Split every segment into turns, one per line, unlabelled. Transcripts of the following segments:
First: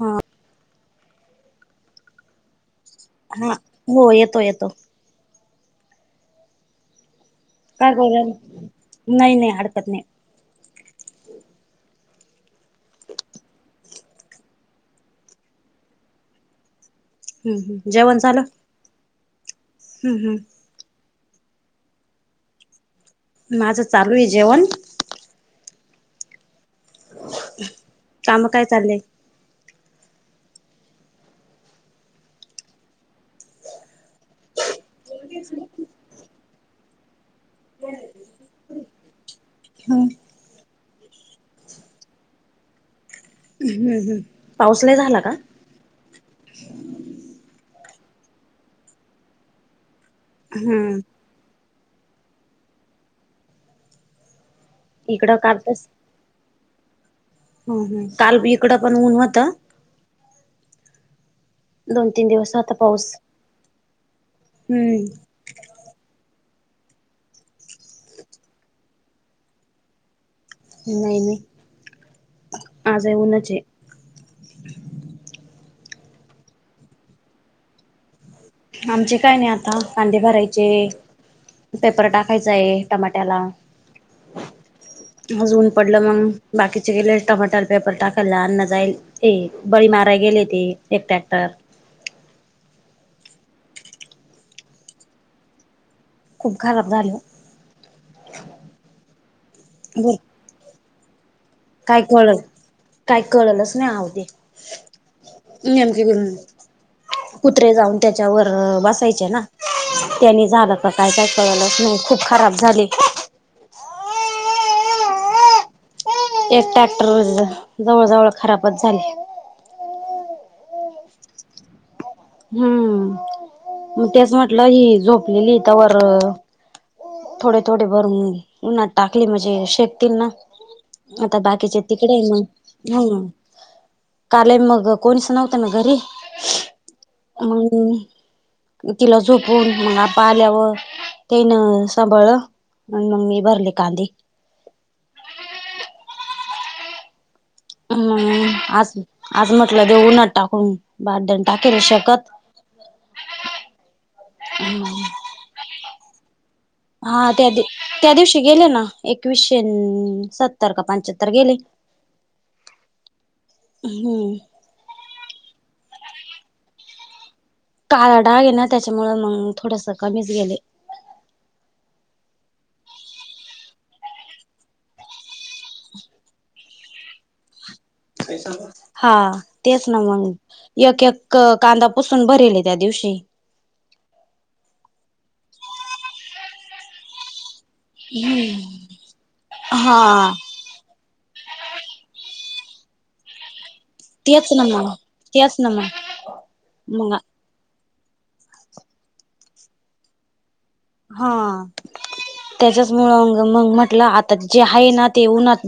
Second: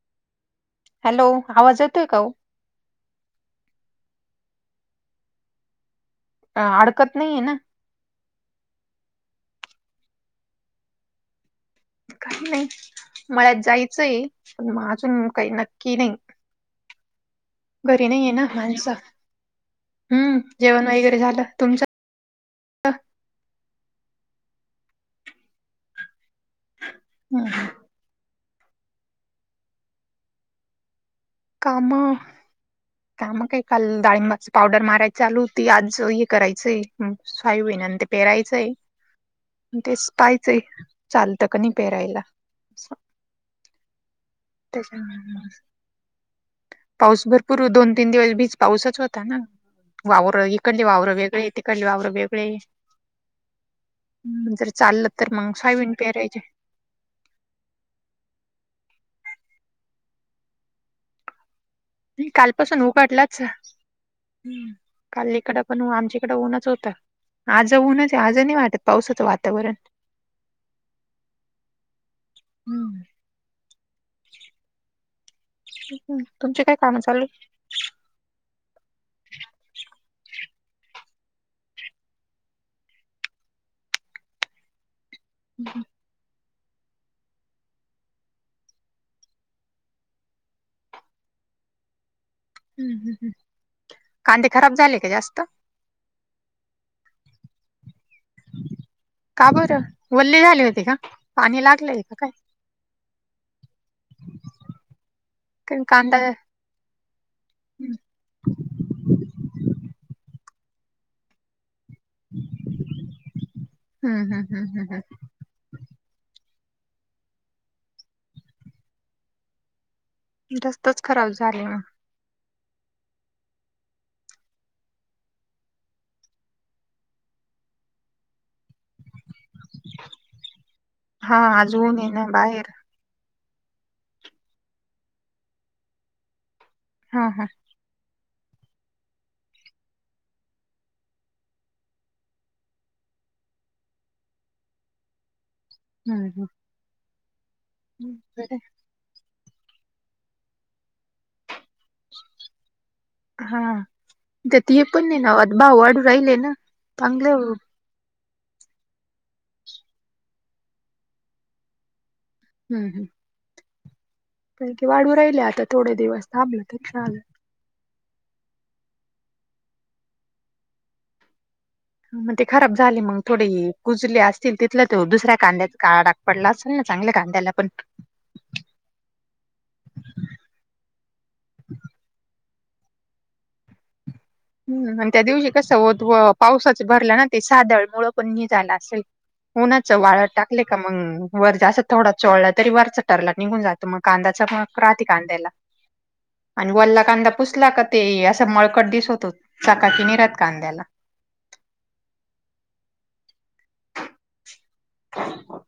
हा.
हॅलो आवाज येतोय का?
हा हो येतो येतो.
अ अडकत नाहीये ना.
का ब नाही नाही हडकत नाही.
काही नाही मला जायचंय पण अजून काही नक्की नाही.
हम्म हम्म
घरी
जेवण
नाही ये
झालं
ना माणसं हम्म. जेवण वगैरे झालं तुमच?
माझं चालू आहे जेवण.
हम हम
काम काय चाललंय.
काम
[unintelligible]
का मग का काल डाळंबाच पावडर माराय चालू होती आज हे करायचं स्यबहिनं ते पेरायचंय
हम्म
तेच पाहायचंय चालतं क नाही पेरायला.
हम्म हम्
च्या पाऊस भरपूर दोन तीन दिवस बीज पाऊसच होता ना. वावरं इकडले
हम्म
वावरं वेगळे तिकडले वावरं वेगळे. जर चालल तर
इकडं
मग
काल
सायबन पेरायचे
हो ह काल इकडं पण ऊन होतं. दोन तीन दिवस होता
कालपासून
पाऊस
उघडलाच
हम्म
काल इकड. पण आमच्याकडें ऊनच होत आज ऊनच आहे. आज नाही वाटत पावसाचं वातावरण
नाही नाही
हम्म.
आज येऊनच आहे.
् तुमची काय काम चालू
आमचे काय नाही. आता कांदे भरायचे. पेपर टाकायचाय टमाट्याला अजून पडलं मग बाकीचे गेले टमाटर पेपर टाकायला अन्न जाईल ए बळी मारायला गेले ते एक टॅक्टर.
हम्म हम् ह् कांदे खराब झाले का जास्त.
खूप खराब झालं.
का बर वल्ली झाली होती का. पाणी
काय
लागलंय का
कळल काय कळलच नाही अवदी.
कांदा
[unintelligible] कुत्रे
हम्म
जाऊन त्याच्यावर बसायचे ना. त्यांनी झालं का काय काय कळलंच नाही खूप खराब झाली.
हम् हम हम हम हम
एक ट्रॅक्टर जवळ जवळ खराबच झाले.
जास्तच खराब झालं ना
हम्म मग तेच म्हटलं हि झोपलेली तवर थोडे थोडे भरून उन्हात टाकली म्हणजे शे त ना
हा
आता
आज
बाकीचे
ऊन
तिकडे
ना
आहे.
बाहेर
मग हम कालय मग कोणीच नव्हतं ना घरी
हा हा
अ् तिला झोपून मग पा आल्यावर तेन त्वा मुळे मंग मी भरले कांदे
हम् ह.
ह आज आज म्हटलं देऊ उन्हात टाकून बारदान. टाकेल शकेत.
भाऊ वाडू राहिले ना- चांगले
हा त्या दि त्या दिवशी गेले ना एकवीसशे सत्तर का पंच्याहत्तर गेले.
हम् हम्.
हम्म.
पण ते वाढू राहिले आता थोडे दिवस थांबले तरी चालेल.
काळा डाग आहे ना त्याच्यामुळे मग थोडस कमीच गेले.
ह मग ते खराब झाले मग थोडे कुजले असतील तिथलं ते दुसऱ्या कांद्या काळा डाग पडला असेल ना चांगल्या कांद्याला पण
हा तेच ना मग, एक एक कांदा पुसून भरेल ये त्या दिवशी.
ह आणि त्या दिवशी कसं होत पावसाच भरला ना, ते सादळ मुळ पण नि झाला असेल उन्हाचा वाळत
हा
टाक. का मग वर च थोडा चोळला तरी वरच टरला निघून जात. मग कांदा
तेच ना
चमक
मग
राहती कांद्याला
तेच ना मग
आणि वल्ला
मग
कांदा पुसला का ते असं मळकट दिसतो चकाकि नाही राहात कांद्याला.
हा त्याच्याच मुळ मग म्हटलं आ तर जे आहे ना ते उन्हात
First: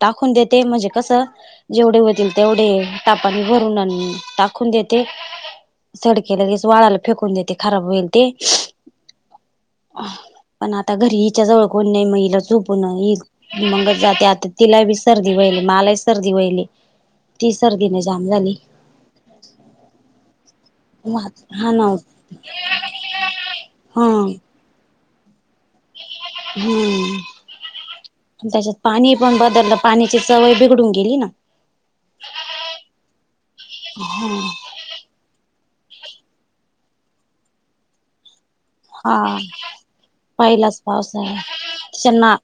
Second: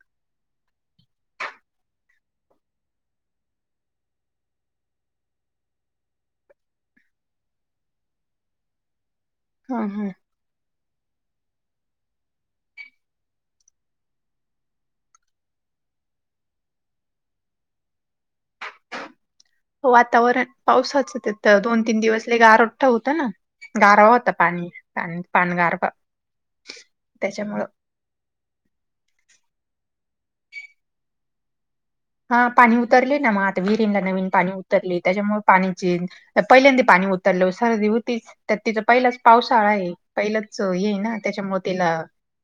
टाकून देते म्हणजे कसं जेवढे होतील तेवढे तापाने भरून आणी टाकून देते. सडकेलगेच वाड्याला फेकून देते खराब होईल ते
हं हं
पण आता घरी हिच्या जवळ कोण नाही मग हिला झोपून येईल. मगच जाते आता तिला बी सर्दी होईलये मलाही सर्दी होईल ये. ती सर्दीने जाम झाली.
वातावरण. पावसाचं तथ
हा
दोन
ना
तीन दिवस लई गारठ होतं ना
हा
गारवा होता पाणी प पणगार
हम्म. त्याच्यात पाणी पण बदललं पाण्याची चव ही बिघडून गेली ना
हा पाणी उतरले ना म आता विहिरींना नवीन पाणी उतरली त्याच्यामुळे पाणी चेंज त पहिल्यांदा पाणी उतरलं सरदी हूतीच. तर तिचां पहिलाच
हा
पावसाळा आहे पहिलंच हे ना त्याच्यामुळे तिला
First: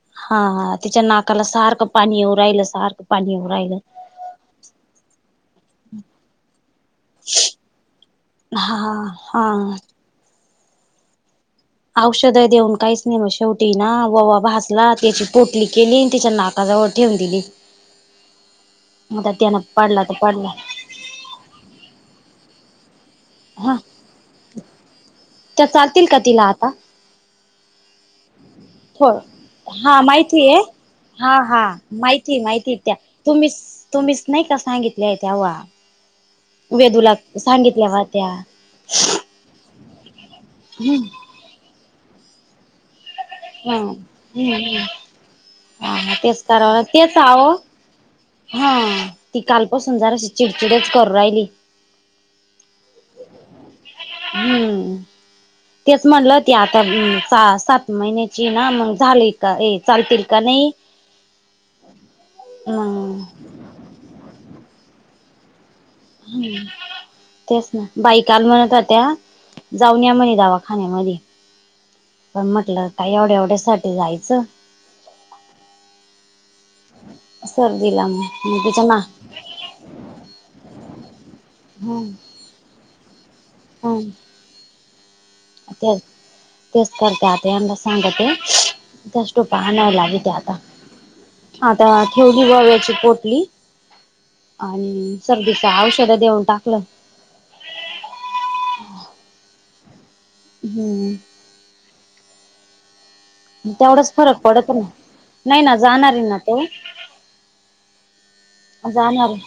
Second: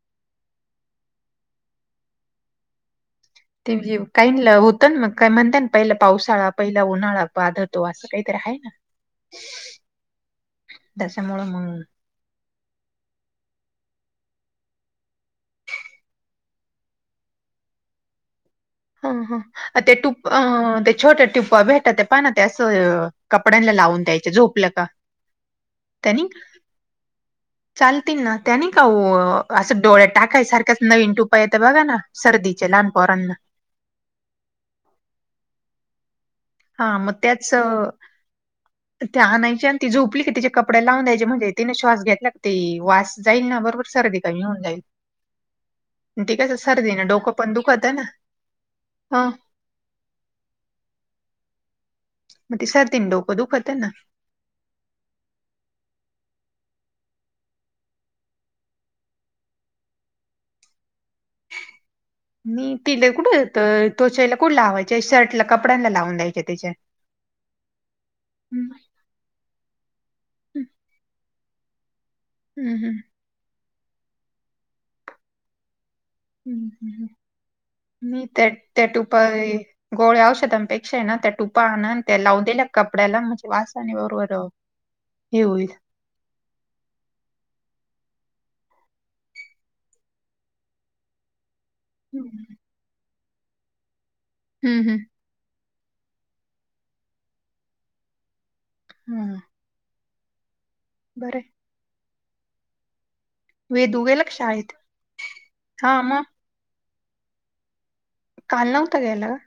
हा हा तिच्या नाकाला सारखं पाणी येऊ राहिल सारखं पाणी येऊ राहील.
ते काहीना होतं ना मग का म्हणता ना पहिला पावसाळा पहिला उन्हाळा बाध तो असं काही तरी आहे ना.
हा हा.
त्याच्यामुळ मग
औषद देऊन काईच नाही शेवटी ना ववा भासला त्याची पोटली केली त्याच्या नाक जवळ ठेवून दिली.
ह
मग त्यान
ह ते
पडला तर
टूप
पडला
अं ते छोट्या टिपाॅ भेटतात पाना ते असं कपड्यांना
हा
लावून द्यायचं झोपलं का.
त्या चालतील का तिला आता
चालती ना. त्यानी का ओ
थोड
असं
हा
डोळ्यात
माहितीय
टाकायसारखच नवीन
हा
टुपा येत
हा
बघा ना
माहिती
सर्दीचे
माहिती
लहान
त्या
पोरांना
तुम्हीच तुम्हीच नाही का सांगितलेय त्याव्हा.
हा म त्याच
होत्या
त्या आणायच्यात ती झोपली कि तिचे कपडे लावून द्यायचे म्हणजे तिने श्वास [unintelligible] वास जाईल ना बरोबर
हम्म.
सर्दी कमी होऊन जाईल.
हा
ठीक
तेच करावं
सर्दी ना
तेच
डोकं
आहो
पण दुखतय ना
हा
हो
ती कालपासून जराशी चिडचिडच करू राहिली.
म ती सर्दिन डोक दुखतय ना.
हम्म तेच म्हणलं ती अं आता सा सात महिन्याचीय ना मग झाली का एक चालतील का नई
मी तिले कुठं तं तोचैला कुट लावायच्या शर्ट ला कपड्यांला लाव.
हम्म तेच ना बाई काल‌
हम्म
म्हणत होत्या जाऊन या म्हणे दावाखान्यामध्ये पण म्हटलं
हम्म
काय एवड्या एवड्या साठी जायचं.
ह्
सर्दीला
मी त्या
मग तिच्या
त्या
ना
टुपाय गोळ्या औषधांपेक्षाय ना त्या टुपा आणा
हम्म
त्या लावून दिल्या कपड्याला म वासाणी
हम्म
बरोबर. हे होईल.
[inaudible] तेच करते आता यांला सांगते त्यास टोप्या आनाय लाविते आता. आता ठेवली
हम्म
बव्याची पोटली
हम्म हम्म.
आणि सर्दीच औषधं देऊन टाकलं.
हम्म
हम्म्
[unintelligible] वेदू
तेवडच
गेला का
फरक
शाळेत?
पडत ना नाही ना
हा
जाणारी
मग
ना ते
काल नव्हता गेला
जाणारे
का?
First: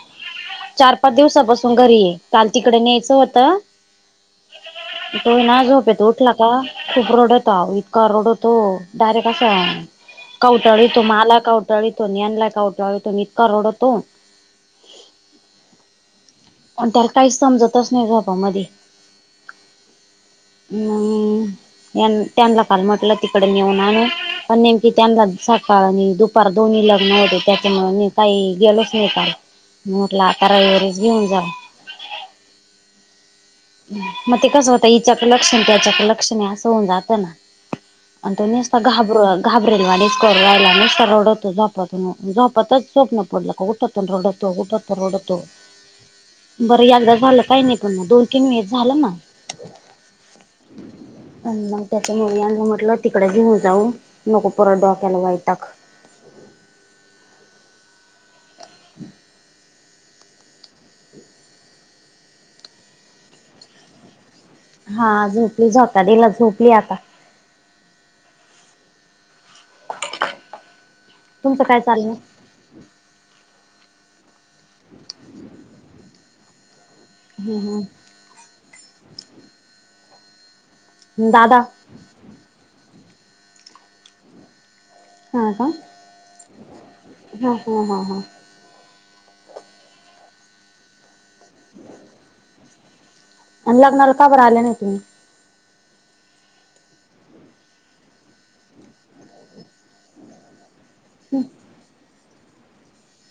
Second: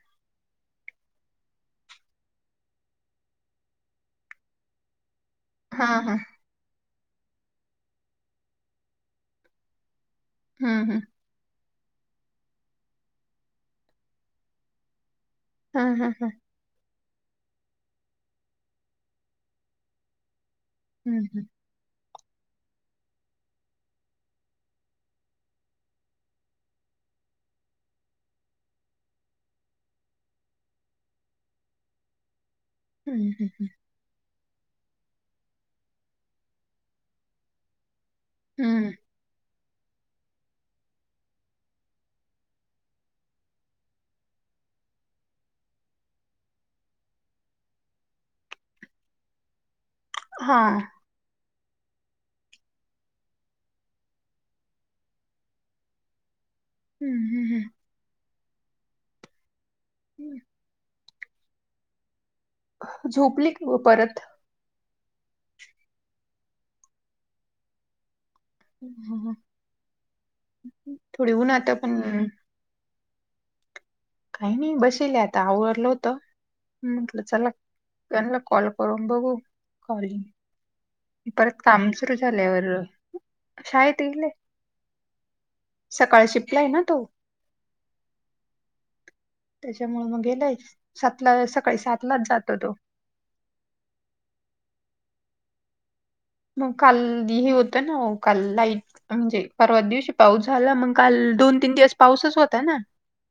चार पाच दिवसापासून घरी ये काल तिकड न्यायचं होतं तो ना
हा
झोपेत
हा
उठला. ता खूप रोडता इतका रोडतो डायरेक्ट असा
हम्म हम्म
कवटाळितो माला कवटाळितो ज्ञानला कावटाळितो इतका रडतो.
हा हा हा
आणि त्याला काहीच समजतच नाही झोपा मध्ये.
हम्म हम्म
हम् त्यांला काल म्हटलं तिकड नेऊन आणू पण नेमकी त्यांना सकाळ नी दु पार दोन्ही लग्न होते त्याच्यामुळे मी काही गेलोच नाही काल. म्हंटल आता रविवारीच घेऊन जावं.
हम् हम हं
मग ते कसं होतं हिच्याक लक्ष त्याच्याक लक्षण आहे असं होऊन जात ना. अन ते नेस्ता
हम्म.
घाबरवा. घाबरेल आणि कर राहिला आणि सड होतो झोपून झोपातच झोप्ं पडलं. ठतो रडतो उठतो रडतो बरं यंदा झालं काई नई पग दोन की म झालं मग
हा
मग त्याच्या मुलींना म्हटलं तिकडें घेऊन जाऊन नको परत डोकॅला वयताक.
हम्म- हम्म -हम्म.
[inaudible]
हम्म झोपली का मग परत?
हा झोपली, झोका दिला झोपली आता.
हम्म -हम्म थोडी
तुमचं
ऊनाटा
काय
[unintelligible] पण
चाललं
काही नाही बशिले आता आवरलं होत, म्हटलं चला
ह ह
त्यांनला कॉल करून बघू कॉलिंग
दादा
परत काम सूरु झाल्यावर. शाळेत इले [unintelligible]
हा का?
शिफ्टला आहे ना तो
हा- हा-हा- हा.
त्याच्यामुळे मग गेलाय सातला सकाळी सातलाच जातो तो.
आणि लग्नाला का बर आल्या नाही तम्ही?
मग काल हे होतं ना काल लाईट म्हणजे परवा दिवशी पाऊस झाला मग काल
हम्म
दोन, तीन दिवस पाऊसच होता ना.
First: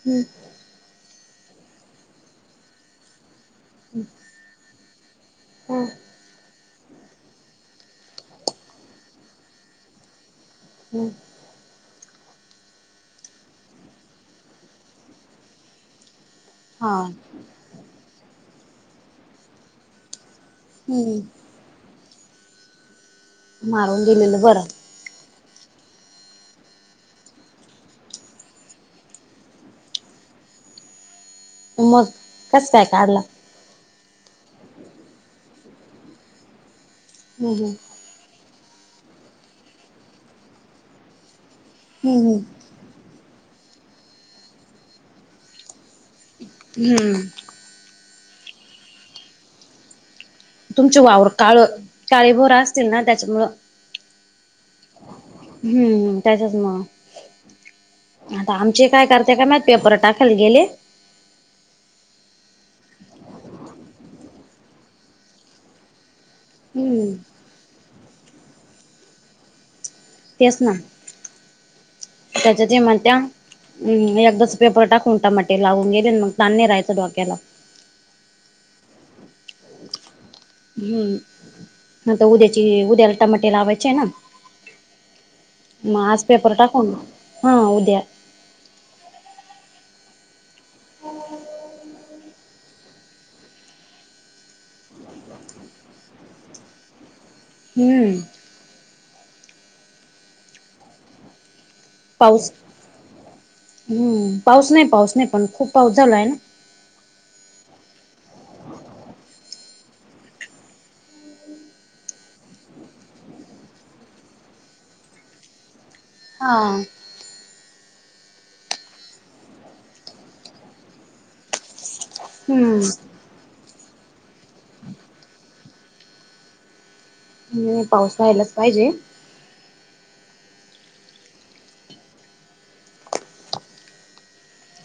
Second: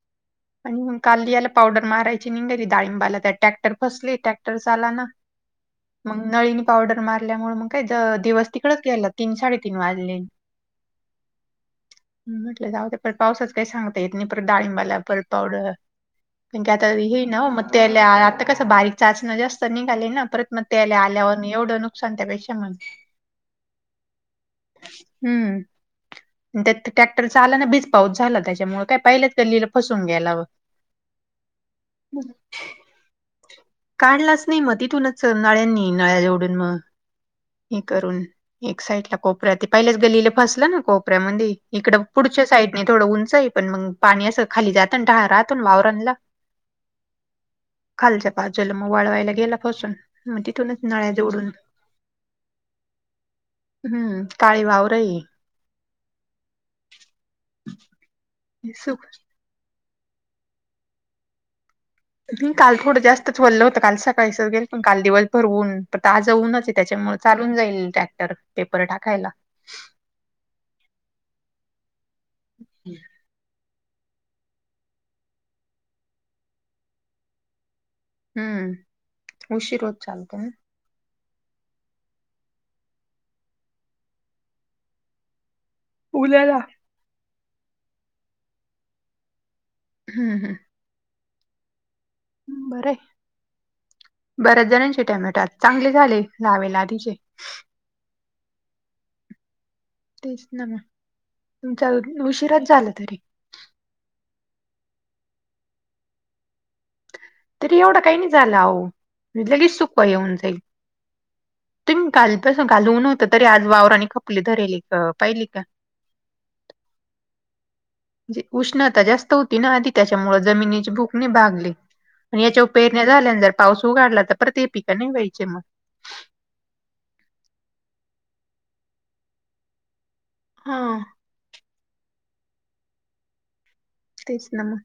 हम्म
आणि कालली याला पावडर मारायची नि घरी डाळिंबाला त्या ट्रॅक्टर फसली, ट्रॅक्टर चालाना.
हम्म
मग नळीनी पावडर मारल्यामुळे मग कायज दिवस तिकडच गेला तीन, साडेतीन वाजले.
हम्म [inaudible]
हम्म म्हटलं जाऊद्या परत पावसाच काही सांगता येत नाही, परत डाळिंबाला परत पावडर कारण की आता
हा
हे नव्ह मग त्याले आता कसं बारीक चाचण्या जास्त निघाले ना परत म त्याले
हम्म
आल्यावर एवढं नुकसान त्यापेक्षा म्हण
मारून दिलेलं बरं.
हम्म त्यात ट्रॅक्टर चालना बीज पाऊस झाला त्याच्यामुळे काय पाहिलंच गल्लीला फसून गेलाव.
[inaudible] मग कस काय काढला?
काढलाच नाही मग तिथूनच नळ्यांनी नळ्याजूडून मग
हम्म हम्म
हे करून, एक साईडला कोपऱ्या ते पहिल्याच गल्लीला फसलं ना कोपऱ्यामध्यी. इकडं
हम्म
पुढच्या साईडने थोडं उंच आहे पण मग पाणी असं खाली जात राहत वावरांला.
हम्म
खालच्या बाजूला मग वाळवायला गेला फसून मग तिथूनच नळ्या जोडून
काळीभोर असतील ना त्याच्यामुळं.
हम्म काळी वावरयेत.
हम्म, त्याच्याचमुळ. आता आमचे
सु-
काय करते काय माहित पेपर टाकाला गेले.
हम्म काल थोडं जास्तच वल्ल होतं, काल सकाळीच गेलत काल दिवस भर ऊन. बट आज ऊनचये
हम्म
त्याच्यामुळ चालून जाईल ट्रॅक्टर पेपर टाकायला.
तेच ना, त्याच्यात हे म्हणत्या. हम्म एकदाच पेपर टाकून टामाटे लावून गेले मग तान नाही राहायचा डोक्याला.
हम्म उशीर होत चालते ना.
हम्म [inaudible] ह तर उद्याची -उद्याला टमाटे लावायचे ना. म आज पेपर
उल्याला
टाकून, हा उद्या.
हम्म -हम्म
हम [inaudible]
बरय. बऱ्याच जणांचे टमॅट चांगले झाले लावेला आधीचे
हम्म
तेच ना म तुमचा
पाऊस
उशीराच झाला तरी
हम्म पाऊस नाही पाऊस नाही पण खूप पाऊस झाला आहे ना
तरी एवढा काही नाही झाला हो म्हे लगेच सुकवा येऊन जाईल तुम्ही घालस घालून नव्हत तरी आज वावर आणि खपली धरली का पाहिली का
हा
उष्णता जास्त होती ना आधी त्याच्यामु जमिनीची भूकने भागली आणि याच्या
हम्म
उपेरण्या झाल्यानंतर पाऊस उघाडला तर परत ते पिका नाही व्हायचे मग
म्हणज पाऊस रा्हायलाच पाहिजे
हा तेच ना म.